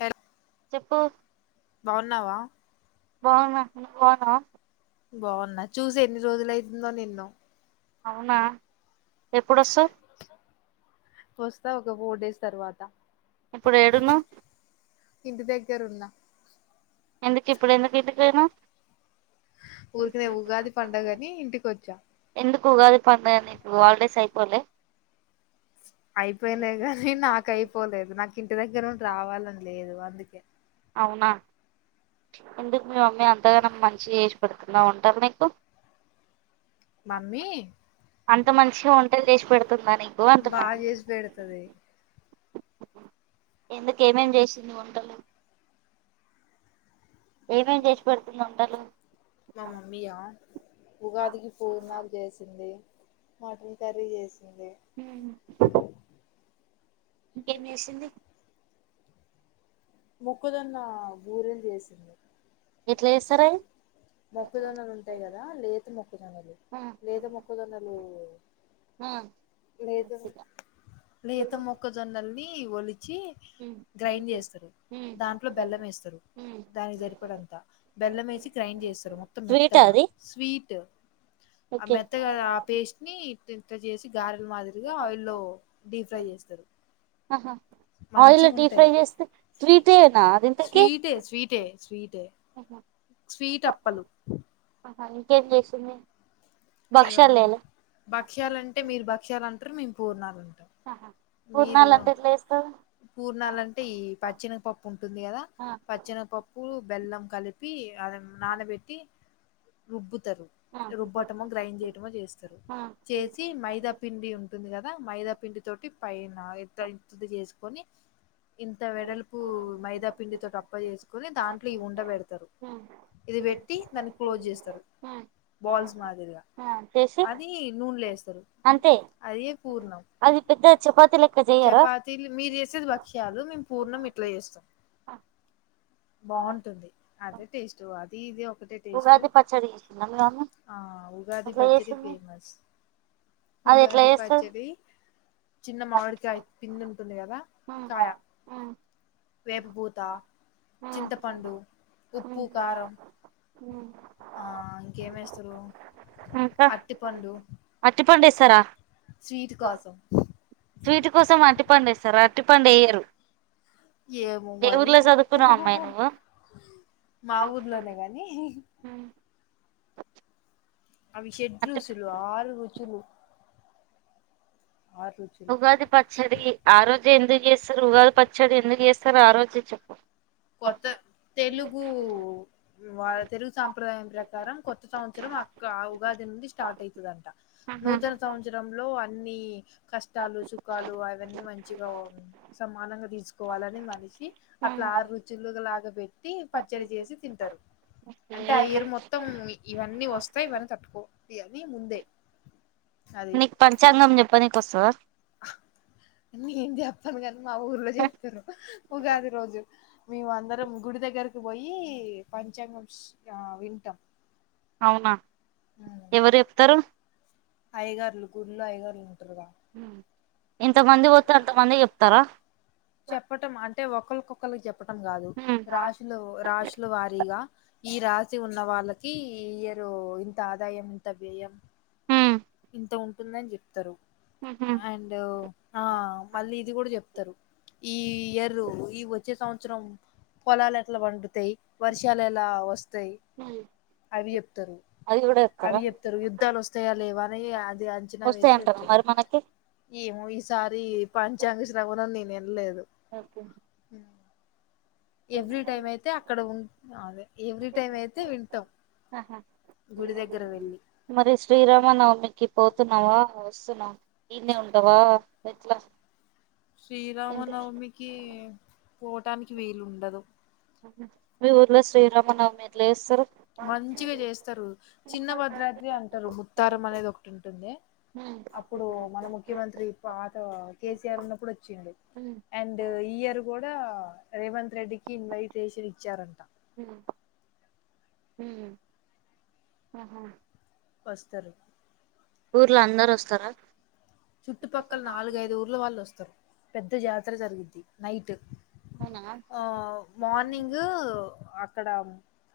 Hello చెప్పు బాగున్నావా బాగున్నా నువ్వు బాగున్నావా బాగున్నా చూసి ఎన్ని రోజుల అవుతుందో నిన్ను అవునా ఎప్పుడొస్తవ్ వస్తావుగా ఫోర్ డేస్ తరువాత ఇప్పుడు ఏడున్నావ్ ఇంటి దగ్గరున్న ఎందుకు ఇప్పుడు ఎందుకు ఇంటి దగ్గర ఊరికినే ఉగాది పండుగని ఇంటికి వచ్చి ఎందుకు ఉగాది పండగ నీకు హలిడేస్ అయిపోలే అయిపోయినై గాని నాకైపోలేదు నాకు ఇంటి దగ్గరూండి రావాలని లేదు అందుకే అవునా ఎందుకు మీ మమ్మీ అంతగానం మంచిగా చేసి పెడుతుందా వంటలు నీకు మమ్మీ అంత మంచిగా వంటలు చేసి పెడుతుందా నీకు అంటున్న బాగా చేసి పెడుతది ఎందుకు ఏమేం చేసింది వంటలు ఏమేమి చేసి పెడుతుంది వంటలు మా మమ్మీయా ఉగాదికి పూర్ణాలు చేసింది మటన్ కర్రీ చేసిందిే హ్మ్ ఇంకేం చేసింది మొక్కజొన్న బూరెలు చేసింది ఎట్లా చేస్తారవి మొక్కుజోన్నలు ఉంటాయి కదా లేత మొక్కుజోన్నలు ఆ లేత మొక్కజోన్నలు ఆ లేత మొక్కజొన్నల్ని ఒలిచి హ్మ్ గ్రైంన్ చేస్తారు దాంట్లో హ్మ్ బెల్లం వేస్తారు దానికి సరిపడంత బెల్లం వేసి గ్రైండ్ చేస్తారు మొత్తం స్వీటా మెత్తగా అది స్వీట్ ఆ ఓకే మెత్తగాదా ఆ పేస్ట్ ని తింత చేసి గారెల మాదిరిగా ఆయిల్లో డీప్ ఫ్రై చేస్తారు అహా ఆయిల్ మంచిగా డీప్ ఫ్రై ఉంటాయి చేస్తే స్వీటేనా అది ఇంతకీ స్వీటే స్వీటే స్వీటే స్వీట్ అప్పలు ఆ ఇంకేం చేసింది ఇగ భక్షాలు చేయలే భక్ష్యలంటే మీరు భక్ష్యలు అంటారు మేము పూర్ణాలు అంటం పూర్ణాలంటే ఎట్లేస్త పూర్ణాలంటే ఈ పచ్చేనగపప్పు ఉంటుందిగ గ ఆ పచ్చెనగపప్పు బెల్లం కలిపి అ నానబెట్టి రుబ్బు తరు రుబట్ టం గ్రైండ్ చేయటమో చేస్తారు ఆ చేసి మైదా పిండి ఉంటుంది కదా మైదా పిండి తోటి ఫై నా ఇంత్త ఇంతీంత చేసుకొని ఇంత వెడల్పు మైదా పిండితోటప్ప చేసుకుొని దాంట్లో ఇ ఉండబెడుతారు ఉమ్, ఇది పెట్టి దాన్ని క్లోజ్ చేస్తారు ఉమ్, బాల్స్ మాదిరిగా ఆ చేసి అది నూనెలేస్తారు అంతే అదిే పూర్ణం అది పెద్ద చపాతి లెక్క చెయ్యరా చపాతీలు మీరు చేసేది భక్ష్యాలు మేము పూర్ణమి ట్ల చేస్తాం బాగుంటుంది అదే టేస్ట్ అది ఇది ఒక ఉగాది పచ్చడి చేసిందా మీ మమ్మీ ఆ ఉగాది ఎట్లా పచ్చడి చేసింది ఫేమస్ అది ఎట్లా ఉగాది చేస్తది పచ్చడి చిన్న మామిడికాయి పిందుంటుంది కదా కాయ వేప పుత చింతపండు ఉప్పు ఇంకా కారం ఆ ఇంకేమిేస్తారు అత్తిపండు అట్టిపండేస్తారా కోసం స్వీట్ కోసం అటిపండేస్తార అరటిపండు వేయ్యరు ఏమొ మరి నువ్వు మా ఊర్లోనే గానీ అవి షెడ్ రూ చులు ఆరు రుచులు ఆరు రుచులు ఉగాది పచ్చడి ఆరోోజు ఎందుకు చేస్తారు ఉగాది పచ్చడి ఎందుకు చేస్తారో ఆ రోజు చెప్ప కొత్త తెలుగు వా తెలుగు సాంప్రదాయం ప్రకారం కొత్త సంవత్సరం అక్క ఉగాది స్టార్ట్ అవుతదంట నూతన సంవత్సర లో అన్ని కష్టాలు సుఖాలు అవన్నీ మంచిగా సమానంగా తీసుకోవాలని మనిషి అట్లా ఆరు రుచులు లాగా పెట్టి పచ్చడి చేసి తింటారు. అంటే ఆ ఇయరు మొత్తం ఇవన్నీ వస్తయి ఇవన్నీ తట్టుకో అని ముందే నీకు పంచాంగం చెప్ప నీకు అన్ని చెప్పు మా ఊర్లో చెప్తరు ఉగాది రోజు మేము అందరం గుడి దగ్గరకు పోయి పంచాంగం ష్ వింటాం. అవునా ఎవరు చెప్తారు అయ్యగారులు గుళ్లో అయ్యగారులుంటరు కద ఊ ఎంతమంది పోతే అంతమంది చెప్తారా క్కలికి చెప్పటం కాదు రాసులు రాసుల వారీగా ఈ రాశి ఉన్న వాళ్ళకి ఇ ఇయరు ఇంత ఆదాయం ఇంత వ్యయం అంత ఉంటుందని చెప్తరు ఉహు అండ్ ఆ మళ్ళీ ఇది కూడ చెప్తరు ఈ ఇయరు ఈ వచ్చే సంవత్సరం పొలాలు ఎట్లా పండుతయ్ వర్షాలు ఎలా వస్తయ్ అవి చెప్తరు అది కూడా చెప్తారా అవి చెప్తరు యుద్ధాలు వస్తయా లేవా అని అది అంచనా వేసి వస్తాయంటారా చెపుతరు మరి మనకి ఏమో ఈసారి పంచాంగ శ్రవణం నేను ఇంలేదు ఓకే ఎవ్రీ టైం అయితే అక్కడ ఉం అదే ఎవ్రీ టైం అయితే వింటాం. గుడి దగ్గర వెళ్ళి మరి శ్రీరామ నవమి కి పోతున్నావా వస్తున్నావ ఇడినే ఉంటవా ఎట్లా ఇంటికి శ్రీరామనవమికి పోవటానికి వీలు ఉండ మీ ఊర్లో శ్రీరామనవమి ఎట్ల చేస్తర్ మంచిగ చేస్తరు చిన్న భద్రాద్రి అంటారు. ముత్తారం అనేది ఒకటి ఉంటుంది. అప్పుడు మన ముఖ్యమంత్రి పాత కేసీఆర్ ఉన్నప్పుడు వచ్చింది. అండ్ ఈ ఇయర్ కూడా రేవంత్ రెడ్డికి ఇన్వైటేషన్ ఇచ్చారంట. హుమ్ హుమ్ ఆహా వస్తరు ఊర్లో అందరు వస్తార చుట్టుపక్కల నాలుగైదు ఊర్లో వాళ్ళు వస్తారు. పెద్ద జాతర జరిగిద్ది. నైట్ అవునా ఆ మార్నింగూ అక్కడ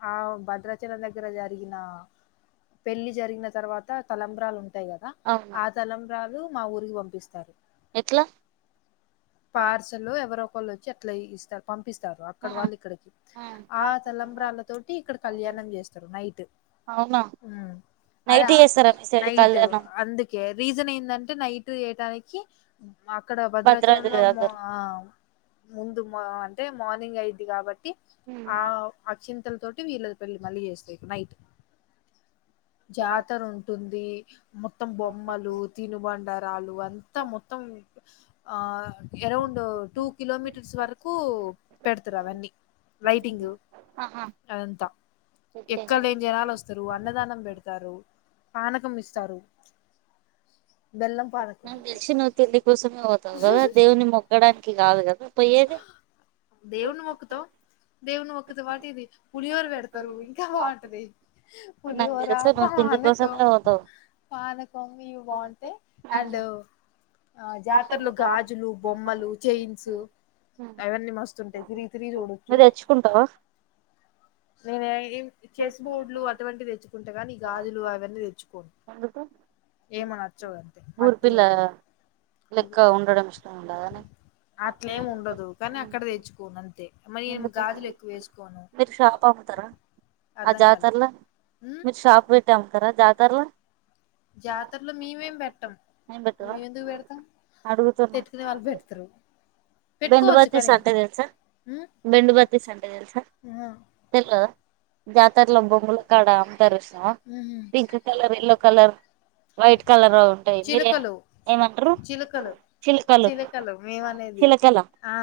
ఆ భద్రాచలం దగ్గర జరిగిన పెళ్లి జరిగిన తర్వాత తలంబ్రాలు ఉంటాయి కదా. అవునా ఆ తలంబ్రాలు మా ఊరికి పంపిస్తారు. ఎట్ల పార్సల్ ఎవరో ఒకళ్ళు వచ్చి అట్లా ఇస్తారు పం ఇప్పిస్తారు అక్కడ వాళ్ళు ఇక్కడికి ఆ తలంబ్రాళ్ల తోటి ఇక్కడ కళ్యాణం చేస్తారు నైట్ అవునా ఉమ్ అదా నైట్ చేస్తారా మీ సైడ్ నైట్ కళ్యాణం అందుకే రీజన్ ఏందంటే నైట్ దానికి అక్కడ భద్రాద్రి భద్రాచలంలో ము దగ్గర ముందుక్ తె మార్నింగ్ అయిద్ది కాబట్టి ఆ వచిన్ ల తోటి వీళ్ళ పెళ్ మళ్ళీ చేస్తాయి నైట్ జాతర ఉంటుంది. మొత్తం బొమ్మలు, తినుబండరాలు అంతా మొత్తం ఆ అరౌండ్ టూ కిలోమీటర్స్ వరకు పెడతారు అవన్నీ. యిండు లైటింగ్ ఆ అదంతా ఎక్కడ లేని జనాలు వస్తారు. అన్నదానం పెడతారు. పానకం ఇస్తారు. బెల్లం పానకం. నువ్ పిలిసినవ్ తిండి కోసము వు కదా దేవుని మొక్కడానికి కాదు కదా పోయ్యేది దేవున్ని మొక్కుతవ్ దేవుని మొక్కు వాటిది పులిహోర పెడతారు ఇంకా బాగుంటది నాకు పులిహోర పానకం [unintelligible] [unintelligible] అండ్ ఆ జాతరలో గాజులు బొమ్మలు చైన్స్ అవన్నీ మస్తుంటాయి తిరిగి తిరిగి చూడచ్చు నువ్వు తెచ్చుకుంటావా చేయిన్ చెస్ బోర్డులు అటువంటివి తెచ్చుకుంటే కానీ గాజులు అవన్నీ తెచ్చుకోండి ఊర్పిల్ల గాజులు లెక్క ఉండడం ఇష్టం ఉండదా అట్లేమి ఉండదు కానీ ఆహా అక్కడ తెచ్చుకోను అంతే మరి గాజులు ఎక్కువ వేసుకోను మీరు షాప ఆ అర్ధం కాలే జాతరలో ఉమ్ మీరు షాప్పెట్టి అమ్మతారా జాతరలో జాతరలో మేమేం పెట్టం ఏం మేము ఎందుకు పెట్టరా పెడతాం అడుగుతున్నా [inaudible] పెట్టుకునే వాళ్ళు పెడతారు పెట్టుకోవచ్చు కానీ అంటే తెలుసా ఉమ్ బెండు బత్తీస్ అంటే తెలుసా ఆహా తెల్వదా జాతరలో బొంకులకాడ అమ్మతార్ చూసా ఉహు pink colour yellow colour white colour ఉంటాయి మీలే ఏమంటారు చిలకలు మేమనేది చిలకల ఆ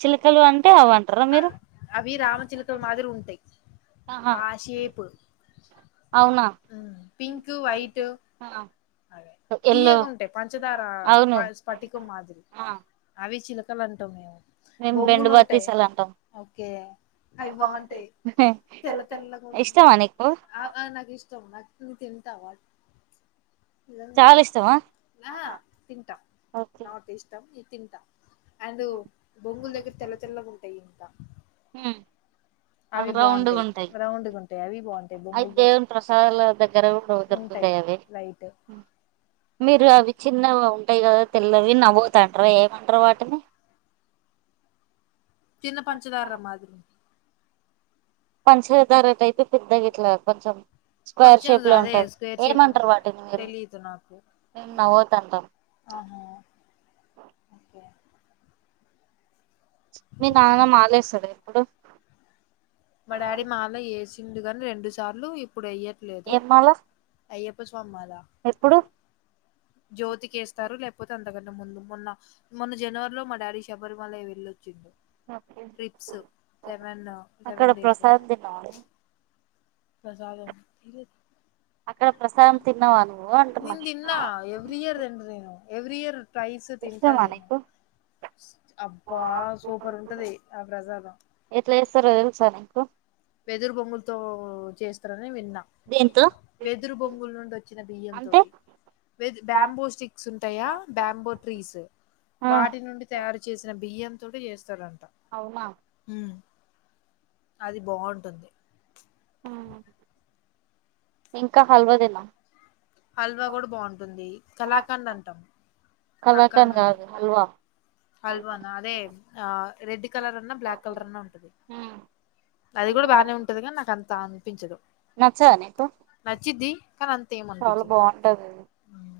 చిలకలు అంటే అవంటారా మీరు అవి రామచిలుకల మాదిరి ఉంటాయి ఆహ ఆ షేప్ పింక్ వైట్ ఆ అదే ఎల్లో తీయగుంటాయ్ పంచదార ప అవును పటికు మాదిరి అవి చిల కల అంటం మేము మేం బెండు బొంగులు ఉంటాయి బతీసలంటాం ఓకే అవి బాగుంటాయ్ తెల్ల తెల్లగ ఇష్టమా నీకు ఆ ఆ నాకు ఇష్టం నాకు తింట వా చాలా ఇష్టమా ఆహా తింటా ఓకే అండ్ బొంగులు దగ్గర తెల్ల తెల్లగా ఉంటాయి ఇంకా ఉమ్, అవి బాగుంటాయి రౌండ్ గా ఉంటాయ్ అవి బాగుంటా అవి దేవుని ప్రసాదాలు దగ్గర కూడా ఉంటాయి దొరుకుతాయి అవి లైట్. మీరు అవి చిన్నగా ఉంటాయి కదా తెల్లవి నముల్తంటర ఏమంటారు వాటిని చిన్న పంచదార మాదిరి పంచధారటైపే పెద్దగిట్లా కొంచెం స్క్వేర్ కొంచెం షేప్ లో అదే ఉంటది స్క్వేర్ షేప్ ఏమంటారు వాటిని మీరు తెలీదు నాకు. మేము నవ్వేతంటాం ఆహా! హ ఓకే. మీ నాన్న మాలేస్తాడా ఎప్పుడు మా డాడీ మాలా ఏసిండు గాని రెండు సార్లు ఇప్పుడు ఎయ్యట్లేదు ఏం మాల అయ్యప్ ప్ప మాల ఎప్పుడు జ్యోతికేస్తారు లేకపోతే అం తకంటే ముందు మొన్న మొన్న జనవరి లో మా డాడీ శబరిమలై వెళ్ళొచ్చిండు ట్రిప్స్ సెవన్ అక్కడ ప్రసాదం తిన్నావ ప్రసాదం అక్కడ ప్రసాదం తిన్నావా నువ్వు అంటున్నా నేను తిన్నా ఎవ్రీ ఇయర్ తింట నేను ఎవ్రీ ఇయర్ ట్రైస్ తింటా ఇష్టమా నేను నీకు అబ్బా సూపర్ ఉంటది ఆ ప్రసాదం ఎట్లా చేస్తారో తెలుసా నీకు వెదరు బొంగులుతో చేస్తార నే విన్నా దేంతో వెదురు బొంగులు నుండి ఒచ్చిన బియ్యం అంటే తోటి వెద్ బ్యాంబో స్టిక్స్ ఉంటయా బ్యాంబో ట్రీస్. ఆ వాటి నుండి తయారు చేసిన బియ్యం తోటి చేస్తారంట అవునా హ్మ్ అది బాగుంటుంది హ్మ్ ఇంకా హల్వా దిన్న హల్వా గూడా బాగుంటుంది కళాకండ్ అంటాం కళాకన్ గాదు హల్వా హల్వా నా అదే ఆ రెడ్ కలర్ అన్న, బ్లాక్ కలర్ అన్న ఉంటది. అది గూడా బానే ఉంటది, గాని నాకు అంతా అనిపించదు, నచ్చదా నీకు నచ్చిద్ది. కానీ అంత ఏం చాలా అనిపిచదు బాగుంటది అది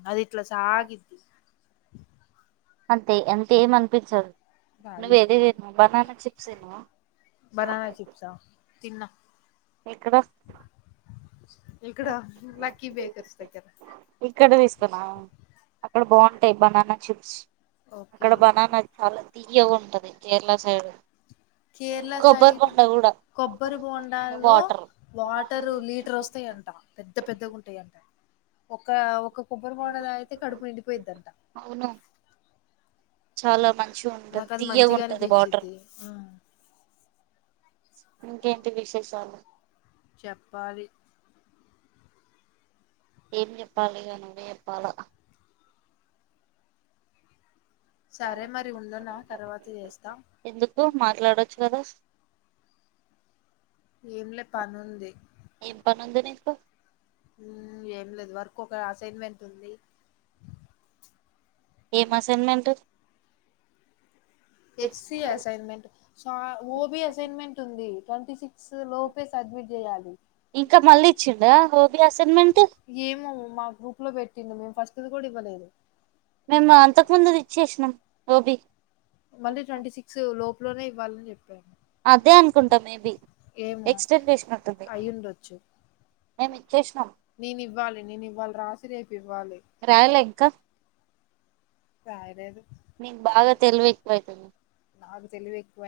అది ఇట్లా సాగిద్ది అంతే అంతే ఏమ అనిపిచదు నువ్వు ఏదో సాగిద్ది. బనానా చిప్స్ తిన్నావా బనానా చిప్సా తిన్న ఎక్కడ ఇకడ లక్కీ బేకర్స్ దగ్గర ఇక్కడ తీసుకున్నా అక్కడ బాగుంటాయ్ బనానా చిప్స్ అక్కడ ఓకే. బనానా చాలా తియ్యగ ఉంటది కేరళ సైడ్ కేరళ కొబ్బరి సైడు బొండ కూడా కొబ్బరి బోండాల్లో వాటర్ వాటరు లీటర్ వస్తాయంటా పెద్ద పెద్దగా ఉంటయంటా ఒకా ఒక్క కొబ్బరి బోండా దాగితే కడుపు నిండిపోయిద్దంట అవును చాలా మంచిగుంటద్, నాకు అది మంచిగా తియ్యగుంటది వాటర్. అనిపించిద్ది ఉమ్ ఇంకేంటి విశేషాలు చెప్పాలి ఏం జెప్పాలి ఇగ నువ్వే ఎప్పాలా సరే మరి ఉండనా తర్వాత చేస్తా ఎందుకు మాట్లాడొచ్చు కదా ఏంలే పనుంది ఏం పని ఉంది నీకు ఊమ్ ఏం లేదు వర్క్ ఒకా సేన్మెంట్ ఉంది ఏం అసైన్మెంట్ హెచ్ సి అసైన్మెంట్ సా ఓబీ అసన్మెంట్ ఉంది ట్వంటీ సిక్ సొ లోపే సడ్మిట్ జేయాలి ఇంకా మళ్ళీ ఇచ్చిండా ఓబి అసైన్మెంట్ ఏమో మా గ్రూప్ లో బె టిన మేము ఫస్ట్ ది గూడా ఇవ్వలేదు నన్నా అంతకు ముందు ఇచ్చేసినం ఓబీ మళ్ళీ ట్వంటీ సిక్స్ లోపూ లోనే ఇవ్వాలని చెప్ అదే అనుకుంటా మేబి ఏమో ఎక్స్టెన్ చేసినట్టుంది అయ్యుండొచ్చు మేము ఇచ్చేసినాం నేను ఇవ్వాలి నేను ఇవ్వాల రాస్ రాయలే ఇంకా రాయలేదు నీక్ బాగా తెలివి ఎక్కువైతుంది నాకు తెలివి ఎక్కువై